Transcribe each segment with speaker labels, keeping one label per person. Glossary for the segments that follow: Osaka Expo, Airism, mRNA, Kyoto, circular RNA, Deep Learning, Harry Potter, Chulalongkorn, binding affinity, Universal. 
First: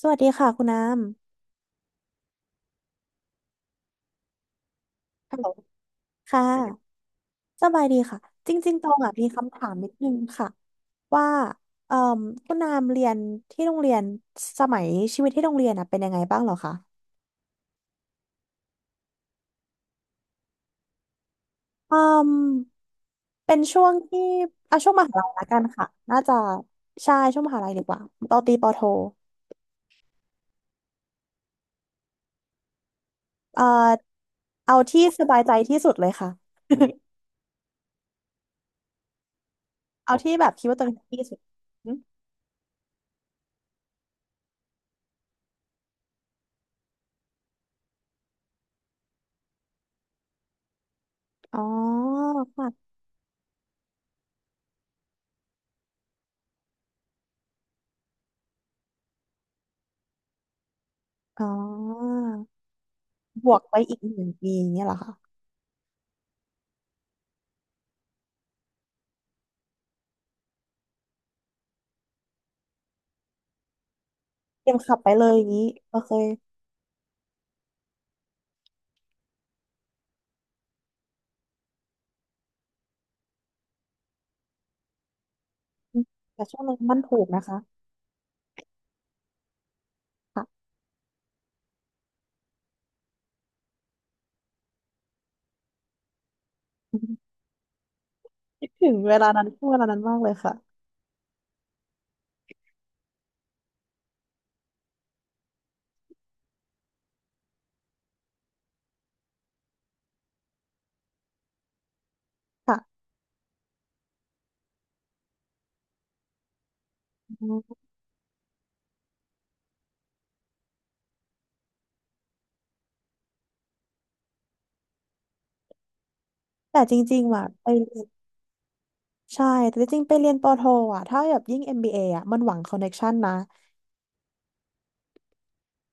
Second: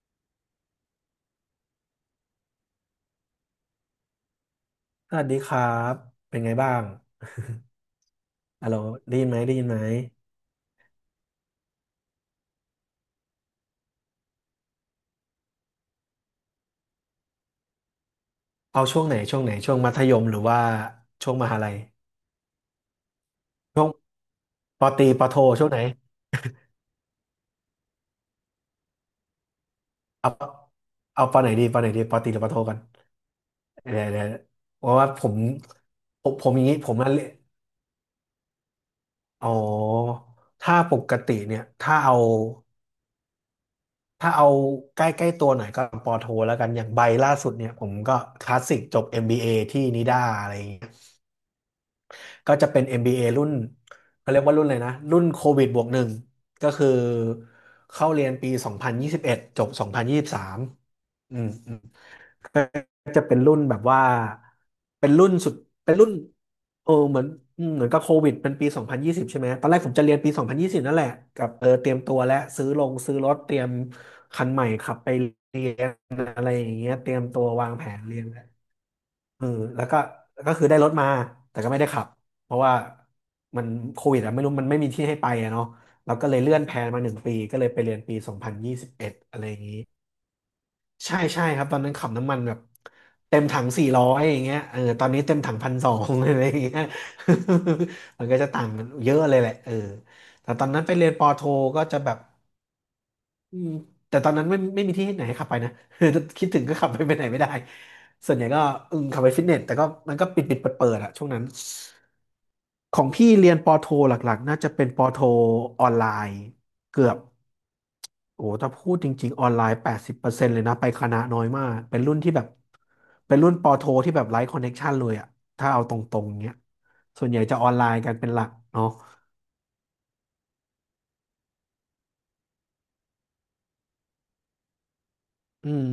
Speaker 1: สวัสดีค่ะคุณน้
Speaker 2: สวัส
Speaker 1: ฮั
Speaker 2: ดี
Speaker 1: ลโหล
Speaker 2: ครับ
Speaker 1: ำ
Speaker 2: เป็น
Speaker 1: ค่ะ
Speaker 2: ไงบ้าง
Speaker 1: สบายดีค่ะ จ
Speaker 2: ฮัล
Speaker 1: ริง
Speaker 2: โหล
Speaker 1: ๆตองอ่ะ
Speaker 2: ได้
Speaker 1: มี
Speaker 2: ยินไหมได้
Speaker 1: คำ
Speaker 2: ยิ
Speaker 1: ถา
Speaker 2: น
Speaker 1: ม
Speaker 2: ไหม
Speaker 1: นิดนึงค่ะว่าเอ่อคุณน้ำเรียนที่โรงเรียนสมัยชีวิตที่โรงเรียนอ่ะเป็นยังไงบ้างเหรอคะ
Speaker 2: เอาช่วงไหนช่วงไหนช่วงมัธยมหรือว่าช่วงมหาลัย
Speaker 1: อืมเป็นช่วงที่อ่ะ
Speaker 2: ป
Speaker 1: ช่
Speaker 2: อ
Speaker 1: วง
Speaker 2: ต
Speaker 1: ม
Speaker 2: รี
Speaker 1: หา
Speaker 2: ป
Speaker 1: ลั
Speaker 2: อ
Speaker 1: ย
Speaker 2: โท
Speaker 1: ละกัน
Speaker 2: ช่วงไหน
Speaker 1: ค่ะน่าจะใช่ช่วงมหาลัยดีกว่าปอตรีปอโท
Speaker 2: เอาเอาปอไหนดีปอไหนดีปอตรีหรือปอโทกัน
Speaker 1: เอ่อ
Speaker 2: เดี๋ยวเดี๋ยว
Speaker 1: เอา
Speaker 2: เพราะ
Speaker 1: ที่
Speaker 2: ว่า
Speaker 1: ส
Speaker 2: ผม
Speaker 1: บายใจที่สุดเลย
Speaker 2: ผ
Speaker 1: ค่ะ
Speaker 2: มผมอย่างนี้ผม นั่นเลยอ๋อ
Speaker 1: เอาที่แบบคิด
Speaker 2: ถ้า
Speaker 1: ว่าตัวเอ
Speaker 2: ป
Speaker 1: ง
Speaker 2: ก
Speaker 1: ที่
Speaker 2: ติ
Speaker 1: สุด
Speaker 2: เนี่ย
Speaker 1: อ
Speaker 2: ถ้า
Speaker 1: ม
Speaker 2: เอาถ้าเอาใกล้ใกล้ตัวหน่อยก็ปอโทแล้วกันอย่างใบล่าสุดเนี่ยผมก็คลาสสิกจบเอ็มบีเอที่นิด้าอะไรอย่างเงี้ย
Speaker 1: อ๋อ
Speaker 2: ก็จะเป็น
Speaker 1: ค่ะ
Speaker 2: MBA รุ่นเขาเรียกว่ารุ่นเลยนะรุ่นโควิดบวกหนึ่งก็คือเข้าเรียนปี2021จบ2023องพันยี่สิบสามอื
Speaker 1: อ๋
Speaker 2: มอืม
Speaker 1: อ
Speaker 2: ก็จะเป็น
Speaker 1: บ
Speaker 2: รุ่
Speaker 1: ว
Speaker 2: น
Speaker 1: ก
Speaker 2: แบ
Speaker 1: ไป
Speaker 2: บ
Speaker 1: อี
Speaker 2: ว่า
Speaker 1: กหนึ่งปีอย่างเงี้ยเหรอ
Speaker 2: เป็น
Speaker 1: คะ
Speaker 2: รุ่นสุดเป็นรุ่นเออเหมือนอืมเหมือนกับโควิดเป็นปี2020ใช่ไหมตอนแรกผมจะเรียนปี2020นยี่สิบนั่นแหละกับเออเตรียมตัวและซื้อลงซื้อรถเตรียมคันให
Speaker 1: เต
Speaker 2: ม่
Speaker 1: รียม
Speaker 2: ขั
Speaker 1: ขั
Speaker 2: บ
Speaker 1: บไป
Speaker 2: ไป
Speaker 1: เลยอย่าง
Speaker 2: เรี
Speaker 1: นี้
Speaker 2: ยน
Speaker 1: โอเค
Speaker 2: อะไรอย่างเงี้ยเตรียมตัววางแผนเรียนแล้ว เออแล้วก็ก็คือได้รถมาแต่ก็ไม่ได้ขับเพราะว่ามันโควิดอะไม่รู้มันไม่มีที่ให้ไปอะเนาะ
Speaker 1: อืม
Speaker 2: เราก็เลย
Speaker 1: แต่
Speaker 2: เลื่
Speaker 1: ช่
Speaker 2: อ
Speaker 1: ว
Speaker 2: น
Speaker 1: ง
Speaker 2: แพ
Speaker 1: นั้
Speaker 2: ล
Speaker 1: น
Speaker 2: น
Speaker 1: มัน
Speaker 2: มาหนึ่
Speaker 1: ถู
Speaker 2: ง
Speaker 1: ก
Speaker 2: ปี
Speaker 1: นะ
Speaker 2: ก็
Speaker 1: คะ
Speaker 2: เลยไปเรียนปี2021อะไรอย่างนี้
Speaker 1: ค่ะ
Speaker 2: ใช่ใช่ครับตอนนั้นขับน้ำมันแบบเต็มถัง400อย่างเงี้ยเออตอนนี้เต็มถัง1,200อะ ไรอย่างเงี้ย มันก็จะต่า
Speaker 1: คิ
Speaker 2: ง
Speaker 1: ด
Speaker 2: กัน
Speaker 1: ถึง
Speaker 2: เย
Speaker 1: เว
Speaker 2: อะ
Speaker 1: ลา
Speaker 2: เลย
Speaker 1: นั้น
Speaker 2: แหละ
Speaker 1: ช่วง
Speaker 2: เออ
Speaker 1: เวลานั้นมากเลย
Speaker 2: แต่
Speaker 1: ค่ะ
Speaker 2: ตอนนั้นไปเรียนปอโทก็จะแบบ อืมแต่ตอนนั้นไม่มีที่ไหนให้ขับไปนะ คิดถึงก็ขับไปไปไหนไม่ได้ส่วนใหญ่ก็อืมขับไปฟิตเนสแต่ก็มันก็ปิดปิดเปิดเปิดอะช่วงนั้น
Speaker 1: ค่ะ
Speaker 2: ของพี่เรียนปอโทหลักๆน่าจะเป็นปอโทออนไลน์เกือบ
Speaker 1: อืม
Speaker 2: โอ้ถ้าพูดจริงๆออนไลน์80%เลยนะไปคณะน้อยมากเป็นรุ่นที่แบบเป็นรุ่นปอโทที่แบบไร้คอนเน็กชันเลยอะถ้าเอาตรงๆเนี้ย
Speaker 1: แต่จริง
Speaker 2: ส่วน
Speaker 1: ๆ
Speaker 2: ใหญ่
Speaker 1: อะ
Speaker 2: จะอ
Speaker 1: ไป
Speaker 2: อนไล
Speaker 1: เรี
Speaker 2: น์
Speaker 1: ยน
Speaker 2: กันเป็นหลักเนาะ
Speaker 1: ใช่แต่จริงๆไปเรียนปอโทอ่ะถ้าแบบยิ่ง MBA อมบีเออ่ะมันหวังคอนเน c t ชันนะ
Speaker 2: อืม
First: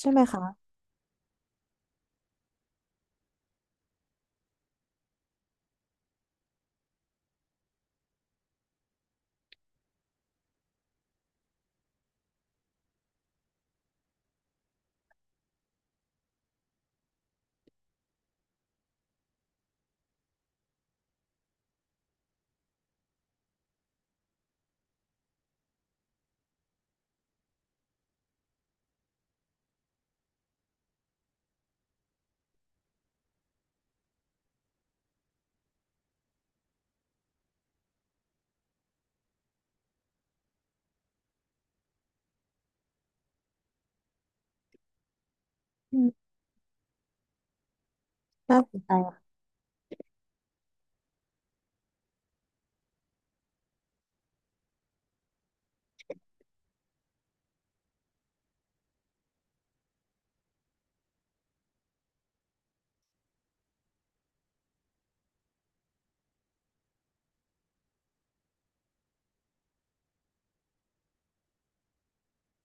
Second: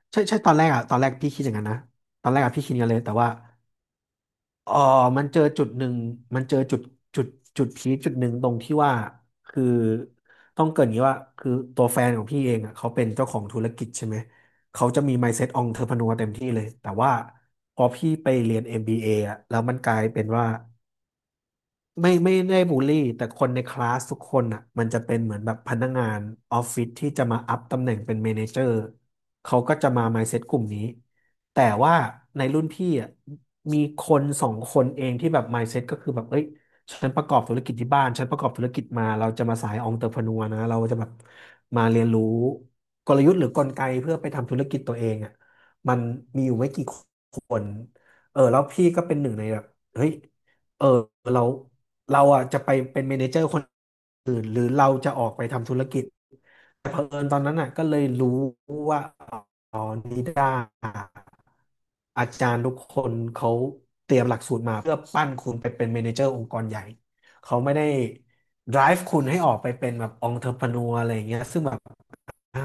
Speaker 1: ใช่ไห
Speaker 2: ใช่
Speaker 1: ม
Speaker 2: ใช่
Speaker 1: คะ
Speaker 2: ตอนแรกอะตอนแรกพี่คิดอย่างนั้นนะตอนแรกอะพี่คิดกันเลยแต่ว่า เออมันเจอจุดหนึ่ง มันเจอจุดจุดจุดพีคจุดหนึ่งตรงที่ว่าคือต้องเกรินอย่างนี้ว่าคือตัวแฟนของพี่เองอ่ะเขาเป็นเจ้าของธุรกิจใช่ไหมเขาจะมี mindset entrepreneur เต็มที่เลยแต่ว่าพอพี่ไปเรียน MBA อมบีเออ่ะแล้วมันกลายเป็นว่า ไม่ได้บูลลี่แต่คนในคลาสทุกคนอ่ะมันจะเป็นเหมือนแบบพนักงานออฟฟิศที่จะมาอัพตำแหน่งเป็นเมเนเจอร์เขาก็จะมา mindset กลุ่มนี้แต่ว่าในรุ่นพี่อ่ะมีคน2 คนเองที่แบบ mindset ก็คือแบบเอ้ยฉันประกอบธุรกิจที่บ้านฉันประกอบธุรกิจมาเราจะมาสายองเตอร์พนัวนะเราจะแบบมาเรียนรู้กลยุทธ์หรือกลไกเพื่อไปทำธุรกิจตัวเองอ่ะมั
Speaker 1: อื
Speaker 2: น
Speaker 1: ม
Speaker 2: มีอยู่ไม่กี่คนเออ
Speaker 1: น่า
Speaker 2: แล้ว
Speaker 1: สน
Speaker 2: พี่
Speaker 1: ใจ
Speaker 2: ก็เป็นหนึ่
Speaker 1: อะ
Speaker 2: งในแบบเฮ้ย เออเราเราอ่ะจะไปเป็นเมเนเจอร์คนอื่นหรือเราจะออกไปทำธุรกิจแต่เผอิญตอนนั้นอ่ะก็เลยรู้ว่าอ๋อนิด้าอาจารย์ทุกคนเขาเตรียมหลักสูตรมาเพื่อปั้นคุณไปเป็นเมเนเจอร์องค์กรใหญ่เขาไม่ได้ drive คุณให้ออกไปเป็นแบบ entrepreneur อะไรอย่างเงี้ยซึ่งแบบอ่ะ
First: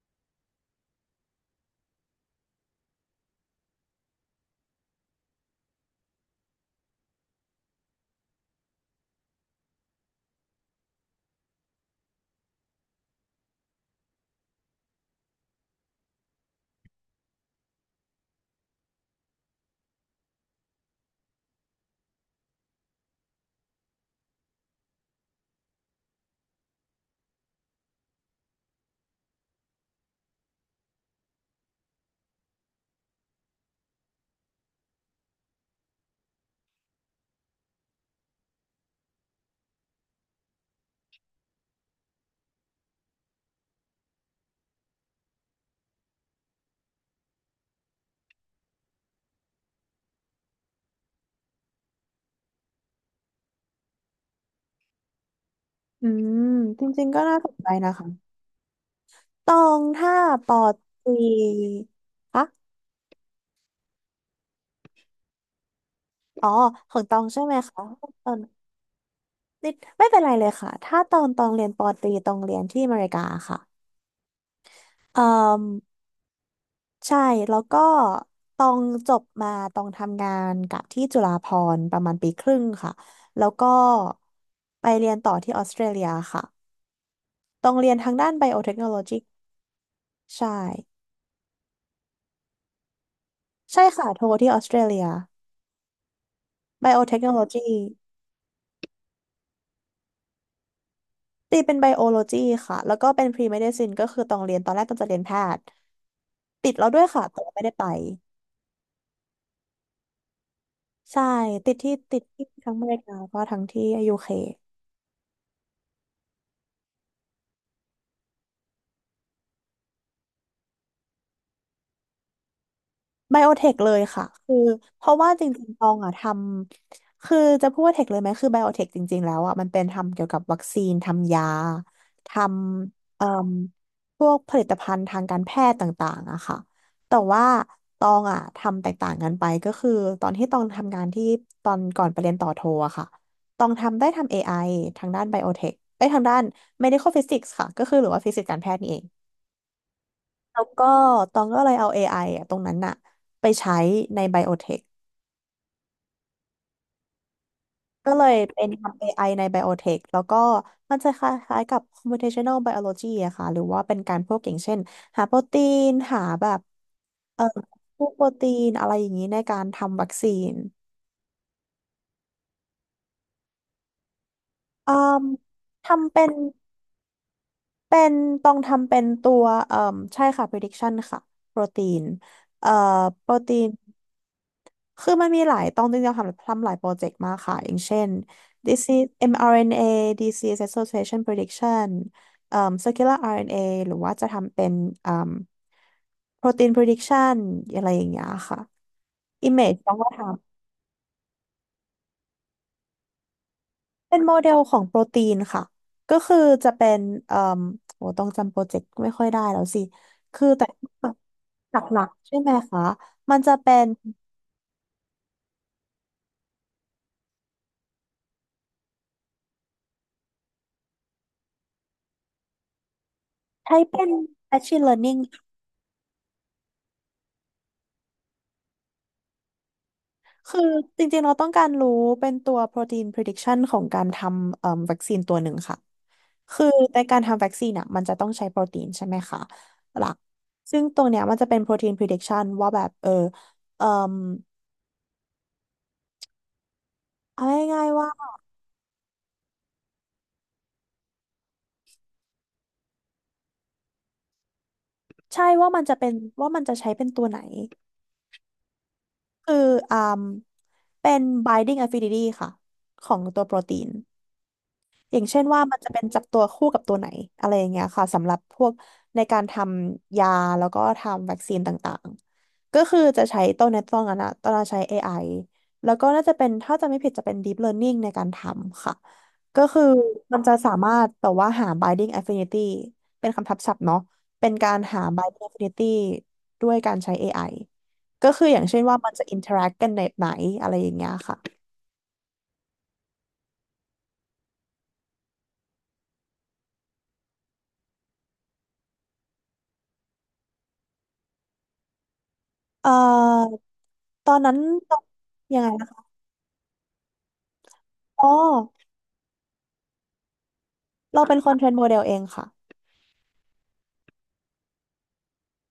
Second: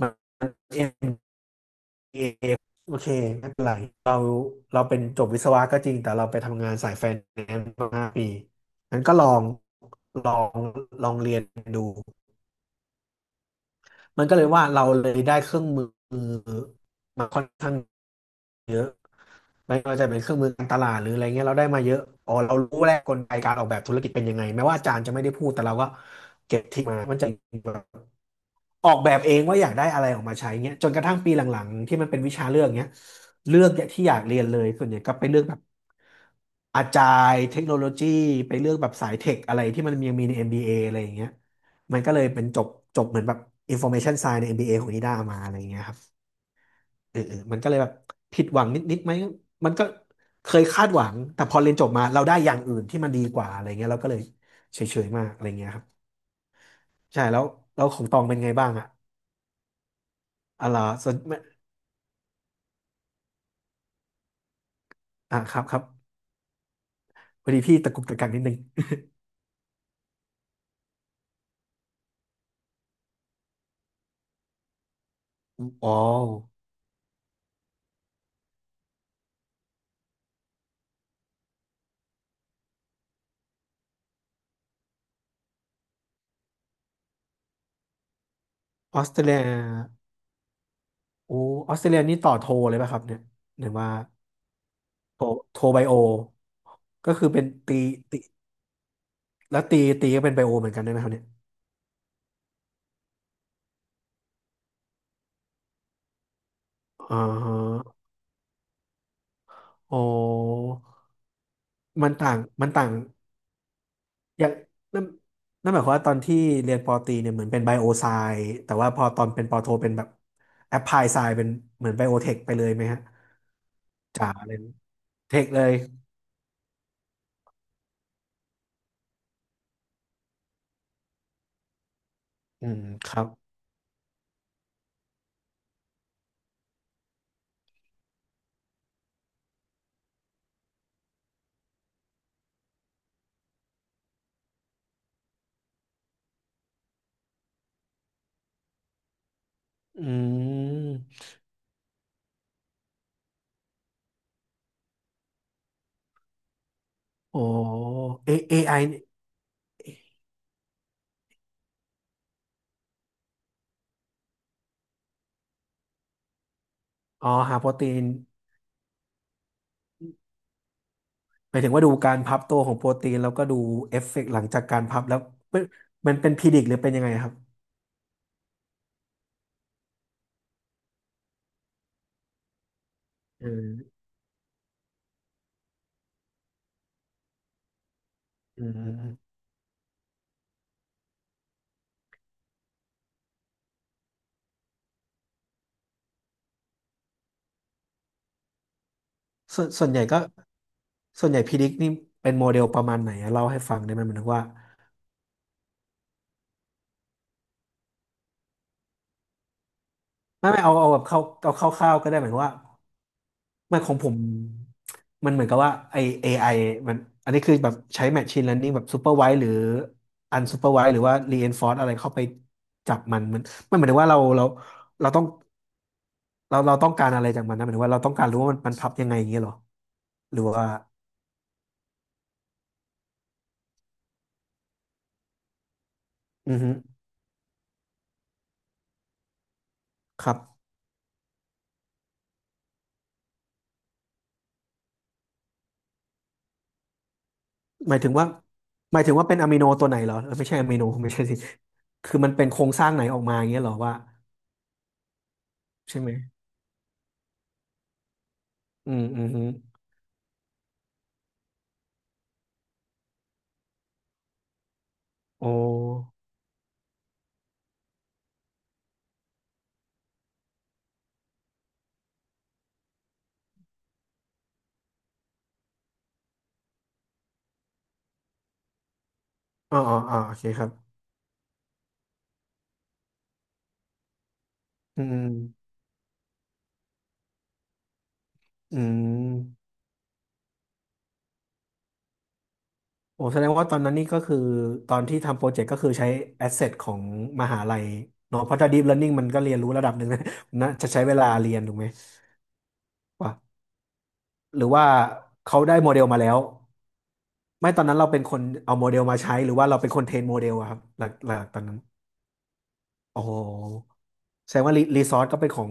Speaker 2: มัน เอโอเคไม่เป็นไรเราเราเป็นจบวิศวะก็จริงแต่เราไปทำงานสายไฟแนนซ์มา5 ปีงั้นก็ลองลองลองเรียนดูมันก็เลยว่าเราเลยได้เครื่องมือมาค่อนข้างเยอะไม่ว่าจะเป็นเครื่องมือการตลาดหรืออะไรเงี้ยเราได้มาเยอะอ๋อเรารู้แล้วกลไกการออกแบบธุรกิจเป็นยังไงแม้ว่าอาจารย์จะไม่ได้พูดแต่เราก็เก็บทริคมามันจะ ออกแบบเองว่าอยากได้อะไรออกมาใช้เงี้ยจนกระทั่งปีหลังๆที่มันเป็นวิชาเลือกเงี้ยเลือกเนี่ยที่อยากเรียนเลยส่วนใหญ่ก็ไปเลือกแบบอาจารย์เทคโนโลยีไปเลือกแบบสายเทคอะไรที่มันยังมีใน MBA อมบีเออะไรอย่างเงี้ยมันก็เลยเป็นจบจบเหมือนแบบ Information Science ในเอ็มบีเอของนิด้ามาอะไรอย่างเงี้ยครับมันก็เลยแบบผิดหวังนิดๆไหมมันก็เคยคาดหวังแต่พอเรียนจบมาเราได้อย่างอื่นที่มันดีกว่าอะไรเงี้ยเราก็เลยเฉยๆมากอะไรเงี้ยครับ
Speaker 1: อืมจริงๆก็
Speaker 2: ใช่
Speaker 1: น่า
Speaker 2: แล้ว
Speaker 1: สนใจ
Speaker 2: แล้ว
Speaker 1: นะ
Speaker 2: ขอ
Speaker 1: คะ
Speaker 2: งตองเป็นไงบ้างอะ
Speaker 1: ตองถ้าปอ
Speaker 2: อะ
Speaker 1: ต
Speaker 2: ไรส่
Speaker 1: รี
Speaker 2: วน
Speaker 1: คะ
Speaker 2: อ่าครับครับ
Speaker 1: อ๋อของตองใช่
Speaker 2: พอ
Speaker 1: ไหม
Speaker 2: ดีพี่
Speaker 1: คะ
Speaker 2: ตะกุกตะ
Speaker 1: ต
Speaker 2: กั
Speaker 1: อ
Speaker 2: กนิ
Speaker 1: น
Speaker 2: ดนึง
Speaker 1: นิดไม่เป็นไรเลยค่ะถ้าตอนตองเรียนปอตรีตองเรียนที่อเมริกาค่ะเอ่ม
Speaker 2: อ๋อ
Speaker 1: ใช่แล้วก็ตองจบมาตองทำงานกับที่จุฬาภรณ์ประมาณปีครึ่งค่ะแล้วก็ไปเรียนต่อที่ออสเตรเลียค่ะตองเรียนทางด้านไบโอเทคโนโล
Speaker 2: ออส
Speaker 1: ยี
Speaker 2: เตรเลีย
Speaker 1: ใช่
Speaker 2: โอ้ออสเตรเลียนี่ต่อโทเลยป่ะครับเนี่ยหรือ
Speaker 1: ใช่
Speaker 2: ว่า
Speaker 1: ค่ะโทที่ออสเตรเลีย
Speaker 2: โทโทไบโอ
Speaker 1: ไบโอ
Speaker 2: ก็
Speaker 1: เทค
Speaker 2: คือ
Speaker 1: โนโล
Speaker 2: เป็น
Speaker 1: ยี
Speaker 2: ตีตีแล้วตีก็เป็นไบโอเหมือนกันได้ไหมครับเนี่ย
Speaker 1: ตีเป็นไบโอโลจีค่ะ แล้วก็เป็นพรีเมดิซินก็คือตองเรียนตอนแรกตองจะเรียนแพทย์ติดแล้วด้วย
Speaker 2: อ๋อ
Speaker 1: ค่ะแต่ว่าไม่ได้ไป
Speaker 2: โอ้
Speaker 1: ใช่ติดที่ติดที่
Speaker 2: มัน
Speaker 1: ทั้งอเม
Speaker 2: ต่าง
Speaker 1: ริกาก็ทั้งที่ยูเค
Speaker 2: อย่างนั่นหมายความว่าตอนที่เรียนปอตรีเนี่ยเหมือนเป็นไบโอไซแต่ว่าพอตอนเป็นปอโทเป็นแบบแอปพลายไซเป็นเหมือนไบโอเทคไปเลยไหมฮะ
Speaker 1: ไบโอเทคเลยค่ะ
Speaker 2: จ๋า
Speaker 1: คื
Speaker 2: เล
Speaker 1: อ
Speaker 2: ย
Speaker 1: เพราะว่า
Speaker 2: เท
Speaker 1: จ
Speaker 2: คเล
Speaker 1: ริง
Speaker 2: ย
Speaker 1: ๆตองอ่ะทำคือจะพูดว่าเทคเลยไหมคือไบโอเทคจริงๆแล้วอ่ะมันเป็นทำเกี่ยวกับวัคซีนทำยาท
Speaker 2: อืมค
Speaker 1: ำ
Speaker 2: รั
Speaker 1: เอ่
Speaker 2: บ
Speaker 1: มพวกผลิตภัณฑ์ทางการแพทย์ต่างๆอะค่ะแต่ว่าตองอ่ะทำแตกต่างกันไปก็คือตอนที่ตองทำงานที่ตอนก่อนไปเรียนต่อโทอะค่ะตองทำได้ทำเอไอทางด้านไบโอเทคไอ้ยทางด้าน medical physics ค่ะก็คือหรือว่าฟิสิกส์การแพทย์นี่เอง
Speaker 2: อื
Speaker 1: แล้วก็
Speaker 2: ม
Speaker 1: ตองก็เลยเอา AI อไออะตรงนั้นอะไปใช้ในไบโอเทค
Speaker 2: โอ้
Speaker 1: ก็เล
Speaker 2: เอ
Speaker 1: ยเป็น
Speaker 2: AI
Speaker 1: ทำ
Speaker 2: เนี่ย
Speaker 1: AI ในไบโอเทคแล้วก็มันจะคล้ายๆกับ computational biology อะค่ะหรือว่าเป็นการพวกอย่างเช่นหาโปรตีนหาแบบ
Speaker 2: อ๋อ
Speaker 1: เอ่อ
Speaker 2: หาโปรตี
Speaker 1: พ
Speaker 2: น
Speaker 1: วกโปรตีนอะไรอย่างนี้ในการทำวัคซีน
Speaker 2: หมายถึงว่าดูการพับตัวของโปรตีนแล้วก็ดูเอฟเฟกต์หลังจากการ
Speaker 1: อื
Speaker 2: พับแล้ว
Speaker 1: ม
Speaker 2: เป็น
Speaker 1: ทำ
Speaker 2: มัน
Speaker 1: เป็
Speaker 2: เป็
Speaker 1: น
Speaker 2: นพิดิกหรือเป็นยังไงครับ
Speaker 1: เป็นต้องทำเป็นตัวใช่ค่ะ prediction ค่ะโปรตีนเอ่อโปร
Speaker 2: อื
Speaker 1: ตี
Speaker 2: ม
Speaker 1: น คือมันมีหลายตองจริงๆทำทำหลายโปรเจกต์มากค่ะอย่างเช่น
Speaker 2: อื
Speaker 1: disease
Speaker 2: ม
Speaker 1: mRNA disease association prediction เอ่อ circular RNA หรือว่าจะทำเป็นเอ่อ protein prediction อะไรอย่างเงี้ยค่ะ image
Speaker 2: ส่ว
Speaker 1: ต้
Speaker 2: น
Speaker 1: อง
Speaker 2: ใหญ่
Speaker 1: ก็
Speaker 2: ก็
Speaker 1: ท
Speaker 2: ส่วนใหญ่พิดิกนี่เป็นโมเดลประมาณไหนอะเล่าให้ฟังได้ไหม
Speaker 1: ำ
Speaker 2: หมา
Speaker 1: เป็
Speaker 2: ย
Speaker 1: น
Speaker 2: ถึง
Speaker 1: โม
Speaker 2: ว่า
Speaker 1: เดลของโปรตีนค่ะก็คือจะเป็นเอ่อโอ้ต้องจำโปรเจกต์ไม่ค่อยได้แล้วสิคือ
Speaker 2: ไม่
Speaker 1: แต่
Speaker 2: เอาเอาแบบเข้าเอาค
Speaker 1: ห
Speaker 2: ร่าว
Speaker 1: ลั
Speaker 2: ๆก็
Speaker 1: ก
Speaker 2: ได้ห
Speaker 1: ๆ
Speaker 2: มาย
Speaker 1: ใช่
Speaker 2: ถึง
Speaker 1: ไหม
Speaker 2: ว่า
Speaker 1: คะมันจะเป็
Speaker 2: ไม่
Speaker 1: น
Speaker 2: ของผมมันเหมือนกับว่าไอ AI มันอันนี้คือแบบใช้ Machine Learning แบบ Supervised หรือ Unsupervised หรือว่า Reinforce อะไรเข้าไปจับมันมั
Speaker 1: ใช้
Speaker 2: นหมายถึง
Speaker 1: เป็
Speaker 2: ว่า
Speaker 1: น
Speaker 2: เรา
Speaker 1: machine
Speaker 2: เราต้
Speaker 1: learning
Speaker 2: องเราต้องการอะไรจากมันนะหมายถึงว่าเราต้องการรู้ว่ามันพับยังไงอย่างเงี้ยเหรอหรือ
Speaker 1: คือ
Speaker 2: ว่า
Speaker 1: จริงๆเราต้องการรู้เป็นตัว protein prediction ของการทำวัคซีนตัวหนึ่งค่ะ
Speaker 2: อือ
Speaker 1: คือ
Speaker 2: ฮึ
Speaker 1: ในการทำวัคซีนอ่ะมันจะต้องใช้โปรตีนใช่ไหมคะหลัก
Speaker 2: ครับ
Speaker 1: ซึ่งตรงเนี้ยมันจะเป็น protein prediction ว่าแบบเออเอ่อเอาง่าย
Speaker 2: หมา
Speaker 1: ๆ
Speaker 2: ยถึง
Speaker 1: ว่า
Speaker 2: ว่าหมายถึงว่าเป็นอะมิโนตัวไหนเหรอเออไม่ใช่อะมิโนไม่ใช่สิคือมันเป็นโครงสร้างไหนออกมาอย่างเงี้ยเหรอว่า
Speaker 1: ใช่ว่ามันจะ
Speaker 2: ใช่
Speaker 1: เป็
Speaker 2: ไหม
Speaker 1: นว่ามันจะใช้เป็นตัวไหน
Speaker 2: อืมอืมอ
Speaker 1: คือ
Speaker 2: ม
Speaker 1: อ่าเป็น binding affinity ค่ะของตัวโปรตีน อย่างเช่น
Speaker 2: โอ้
Speaker 1: ว่ามันจะเป็นจับตัวคู่กับตัวไหนอะไรอย่างเงี้ยค่ะสำหรับพวกในการทำยาแล้วก็ทำวัคซีนต่างๆก็คือจะใช้ตอนนี้ตอนนั้นอะตอนนั้นใช้เอไอแล้วก็น่าจะเป็นถ้าจะไม่ผิดจะเป็น Deep Learning ในการทำค่ะก็
Speaker 2: อ๋อ
Speaker 1: คือ
Speaker 2: อ๋ออ๋อโอ
Speaker 1: มัน
Speaker 2: เค
Speaker 1: จะ
Speaker 2: ครั
Speaker 1: สา
Speaker 2: บ
Speaker 1: มารถแบบว่าหา binding affinity เป็นคำทับศัพท์เนาะเป็นการหา
Speaker 2: อื
Speaker 1: binding
Speaker 2: ม
Speaker 1: affinity ด้วยการใช้เอไอก็คืออย่าง
Speaker 2: อื
Speaker 1: เช่นว่ามันจะ
Speaker 2: ม
Speaker 1: interact กันแบบไหนอะไรอย่างเงี้ยค่ะ
Speaker 2: โอ้แสดงว่าตอนนั้นนี่ก็คือตอนที่ทำโปรเจกต์ก็คือใช้แอสเซทของมหาลัยเนาะเพราะถ้า deep learning มันก็เรียนรู้ระดับหนึ่ง นะนะจะใช้เวลาเรียนถูกไหม
Speaker 1: เอ่
Speaker 2: วะ
Speaker 1: อตอนนั้น
Speaker 2: หรือว่า
Speaker 1: ยั
Speaker 2: เขา
Speaker 1: ง
Speaker 2: ได้โม
Speaker 1: ไง
Speaker 2: เดลมาแล้วไม่ตอนนั้นเราเป็น
Speaker 1: อ๋อ
Speaker 2: คนเอาโมเดลมาใช้หรือว่าเราเป็นคนเทรนโมเดลอะครับ
Speaker 1: เรา
Speaker 2: ห
Speaker 1: เป็
Speaker 2: ลั
Speaker 1: นค
Speaker 2: ก
Speaker 1: น
Speaker 2: ตอ
Speaker 1: เท
Speaker 2: น
Speaker 1: รน
Speaker 2: นั้น
Speaker 1: โมเดลเองค่ะ
Speaker 2: โอ้โหแสดงว่ารีซอสก็เป็นของ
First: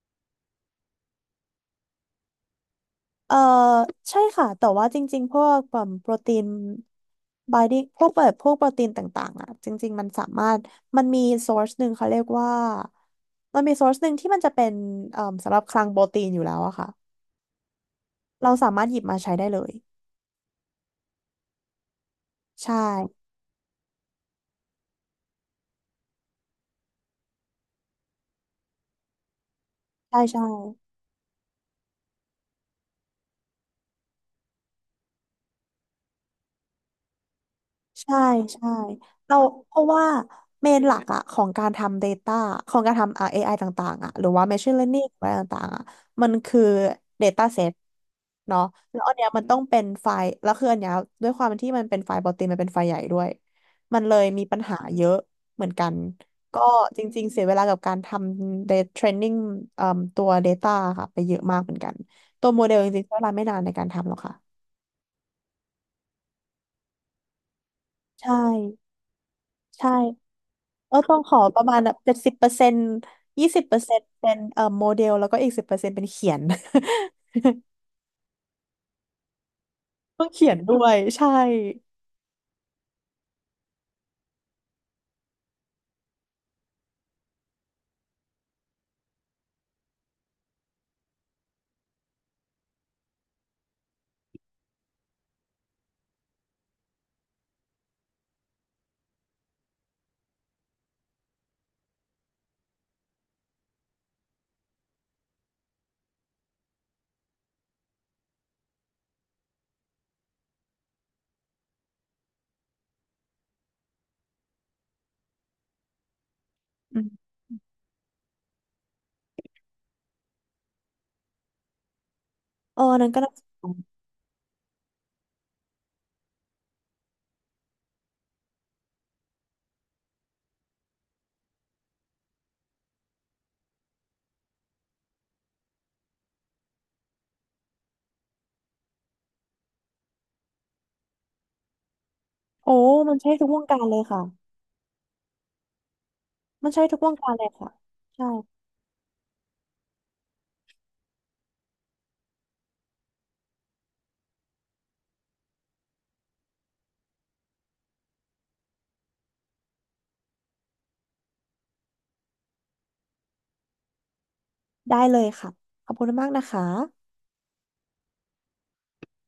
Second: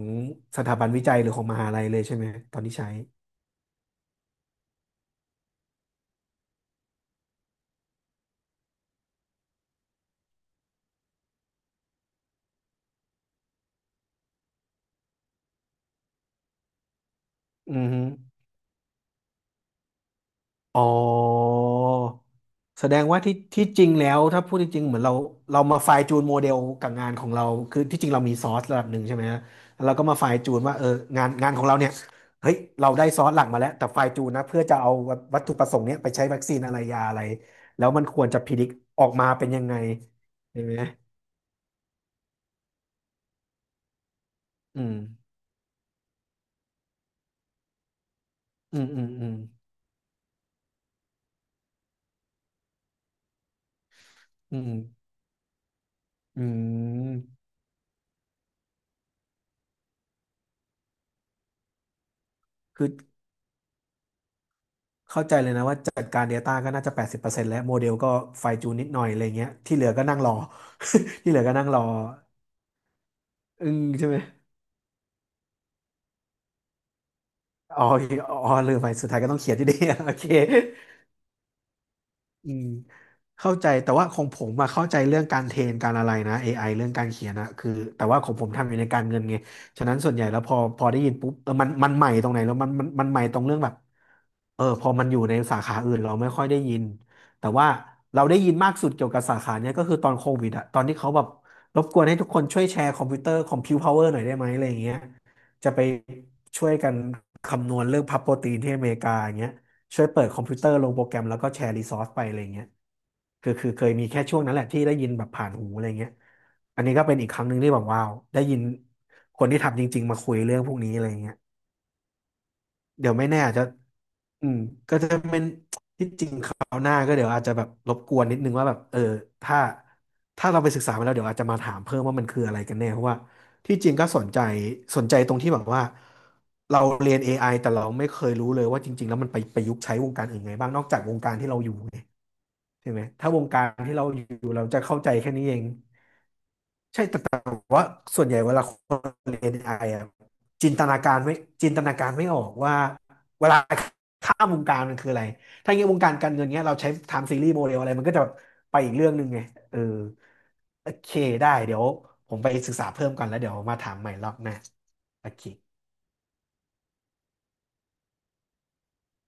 Speaker 2: สถาบันวิจัยหรือของมหาลัยเลยใช่ไหมตอนที่ใช้
Speaker 1: เอ่อใช่ค่ะแต่ว่าจริงๆพวกแบบโปรตีนบายดิ้งพวกแบบพวกโปรตีนต่างๆอ่ะจริงๆมันสามารถมันมี source หนึ่งเขาเรียกว่ามันมี source หนึ่งที่มันจะเป็นสำหรับคลังโปรตีนอยู่แล้วอะค่ะ
Speaker 2: อือฮึ
Speaker 1: เราสามารถหยิบมาใช้ได้เลย
Speaker 2: อ๋อ
Speaker 1: ใช่
Speaker 2: แสดงว่าที่จริงแล้วถ้าพูดจริงๆเหมือนเรามาไฟล์จูนโมเดลกับงานของเราคือที่จริงเรามีซอสระดับหนึ่งใช่ไหมฮะแล้วเราก็มา
Speaker 1: ใช่
Speaker 2: ไฟล์
Speaker 1: ใช่
Speaker 2: จูนว่าเอองานของเราเนี่ยเฮ้ยเราได้ซอสหลักมาแล้วแต่ไฟล์จูนนะเพื่อจะเอาวัตถุประสงค์เนี้ยไปใช้วัคซีนอะไรยาอะไรแล้วมัน
Speaker 1: ใช่
Speaker 2: ควรจะพิดิ
Speaker 1: ใช่
Speaker 2: กออกมา
Speaker 1: เรา
Speaker 2: เป็นยัง
Speaker 1: เพ
Speaker 2: ไง
Speaker 1: ราะว่า
Speaker 2: ใช่
Speaker 1: เม
Speaker 2: ไหม
Speaker 1: นหลักอะของการทำ Data ของการทำ AI ต่างๆอะหรือว่า Machine
Speaker 2: อืม
Speaker 1: Learning อะไรต่างๆอะมันคือ Data Set เนาะ
Speaker 2: อืม
Speaker 1: แล้
Speaker 2: อื
Speaker 1: ว
Speaker 2: ม
Speaker 1: อันเนี้
Speaker 2: อื
Speaker 1: ย
Speaker 2: ม
Speaker 1: มันต้องเป็นไฟล์แล้วคืออันเนี้ยด้วยความที่มันเป็นไฟล์ปกติมันเป็นไฟล์ใหญ่ด้วยมันเลยมี
Speaker 2: อื
Speaker 1: ปัญ
Speaker 2: ม
Speaker 1: หาเยอะเหมือนกัน
Speaker 2: อื
Speaker 1: ก็จริงๆเสีย
Speaker 2: ม
Speaker 1: เวลากับการทำ data training เอ่มตัว Data ค่ะไปเยอะมากเหมือนกันตัวโมเดล
Speaker 2: คื
Speaker 1: จ
Speaker 2: อ
Speaker 1: ริงๆใช้เวลาไม่นานในการทำหรอกค่ะ
Speaker 2: เข้าใจเลยนะว่าจัดการ Data ก็น่าจะ80%แล้วโมเดลก็
Speaker 1: ใช่
Speaker 2: ไฟจูนนิดหน่อยอะไรเงี้ยที่เหลื
Speaker 1: ใช่
Speaker 2: อก็นั่งรอ
Speaker 1: เออต้อง ข
Speaker 2: ที่เห
Speaker 1: อ
Speaker 2: ลือก็
Speaker 1: ป
Speaker 2: นั่
Speaker 1: ระ
Speaker 2: ง
Speaker 1: มา
Speaker 2: ร
Speaker 1: ณ
Speaker 2: อ
Speaker 1: แบบ70%ยี่สิบ
Speaker 2: อึ้
Speaker 1: เปอ
Speaker 2: ง
Speaker 1: ร์เซ็น
Speaker 2: ใช่
Speaker 1: ต์
Speaker 2: ไหม
Speaker 1: เป็นโมเดล แล้วก็อีก10%เป็นเขียน
Speaker 2: อ๋อออ๋อลืมไปสุดท้ายก็ต้องเขียนอยู่ดี โอ
Speaker 1: ต้
Speaker 2: เค
Speaker 1: องเขียนด้วยใช่
Speaker 2: อืมเข้าใจแต่ว่าของผมอะเข้าใจเรื่องการเทรนการอะไรนะ AI เรื่องการเขียนอะคือแต่ว่าของผมทำอยู่ในการเงินไงฉะนั้นส่วนใหญ่แล้วพอได้ยินปุ๊บเออมันใหม่ตรงไหนแล้วมันมันใหม่ตรงเรื่องแบบเออพอมันอยู่ในสาขาอื่นเราไม่ค่อยได้ยินแต่ว่าเราได้ยินมากสุดเกี่ยวกับสาขาเนี้ยก็คือตอนโควิดอะตอนที่เขาแบบรบกวนให้ทุกคนช่วยแชร์คอมพิวเตอร์คอมพิวพาวเวอร์หน่อยได้ไหมอะไรอย่างเงี้ยจะไปช่วยกันคำนวณเรื่องพับโปรตีนที่อเมริกาอย่างเงี้ย ช่วยเปิดคอมพิวเตอร์ลงโปรแกรมแล้วก็แชร์รีซอสไปอะไรเงี้ยคือเคยมีแค่ช่วงนั้นแหละที่ได้ยินแบบผ่านหูอะไรเงี้ยอันนี้
Speaker 1: อื
Speaker 2: ก็เป็น
Speaker 1: ม
Speaker 2: อีกครั้งหนึ่งที่แบบว้าวได้ยินคนที่ทำจริงๆมาคุยเรื่องพวกนี้อะไรเงี้ย
Speaker 1: เออนั่
Speaker 2: เดี๋
Speaker 1: น
Speaker 2: ยว
Speaker 1: ก็
Speaker 2: ไม่
Speaker 1: น่า
Speaker 2: แน่
Speaker 1: สน
Speaker 2: อาจ
Speaker 1: ใ
Speaker 2: จะ
Speaker 1: จ
Speaker 2: อืมก็จะเป็นที่จริงคราวหน้าก็เดี๋ยวอาจจะแบบรบกวนนิดนึงว่าแบบเออถ้าถ้าเราไปศึกษามาแล้วเดี๋ยวอาจจะมาถามเพิ่มว่ามันคืออะไรกันแน่เพราะว่าที่จริงก็สนใจสนใจตรงที่แบบว่าเราเรียน AI แต่เราไม่เคยรู้เลยว่าจริงๆแล้วมันไปประยุกต์ใช้วงการอื่นไงบ้างนอกจากวงการที่เราอยู่ไง
Speaker 1: โอ้
Speaker 2: ใช่ไหม
Speaker 1: มัน
Speaker 2: ถ้า
Speaker 1: ใช้
Speaker 2: ว
Speaker 1: ทุ
Speaker 2: ง
Speaker 1: กว
Speaker 2: กา
Speaker 1: ง
Speaker 2: ร
Speaker 1: การ
Speaker 2: ที่
Speaker 1: เลย
Speaker 2: เราอ
Speaker 1: ค่ะ
Speaker 2: ยู่เราจะเข้าใจแค่นี้เอง
Speaker 1: มันใช้ทุกวงการเลยค่ะ
Speaker 2: ว่าส่
Speaker 1: ใช่
Speaker 2: วนใหญ่เวลาคนเรียน AI อไออะจินตนาการไม่จินตนาการไม่ออกว่าเวลาข้ามวงการมันคืออะไรถ้าอย่างเงี้ยวงการการเงินเงี้ยเราใช้ไทม์ซีรีส์โมเดลอะไรมันก็จะไปอีกเรื่องหนึ่งไงเออโอเคได้เดี๋ยวผมไปศึกษาเพิ่มก่อนแล้วเดี๋ยวมาถามใหม่รอบหน้า
Speaker 1: ได้เล
Speaker 2: โอ
Speaker 1: ย
Speaker 2: เค
Speaker 1: ค่ะ ขอบคุณมากนะคะ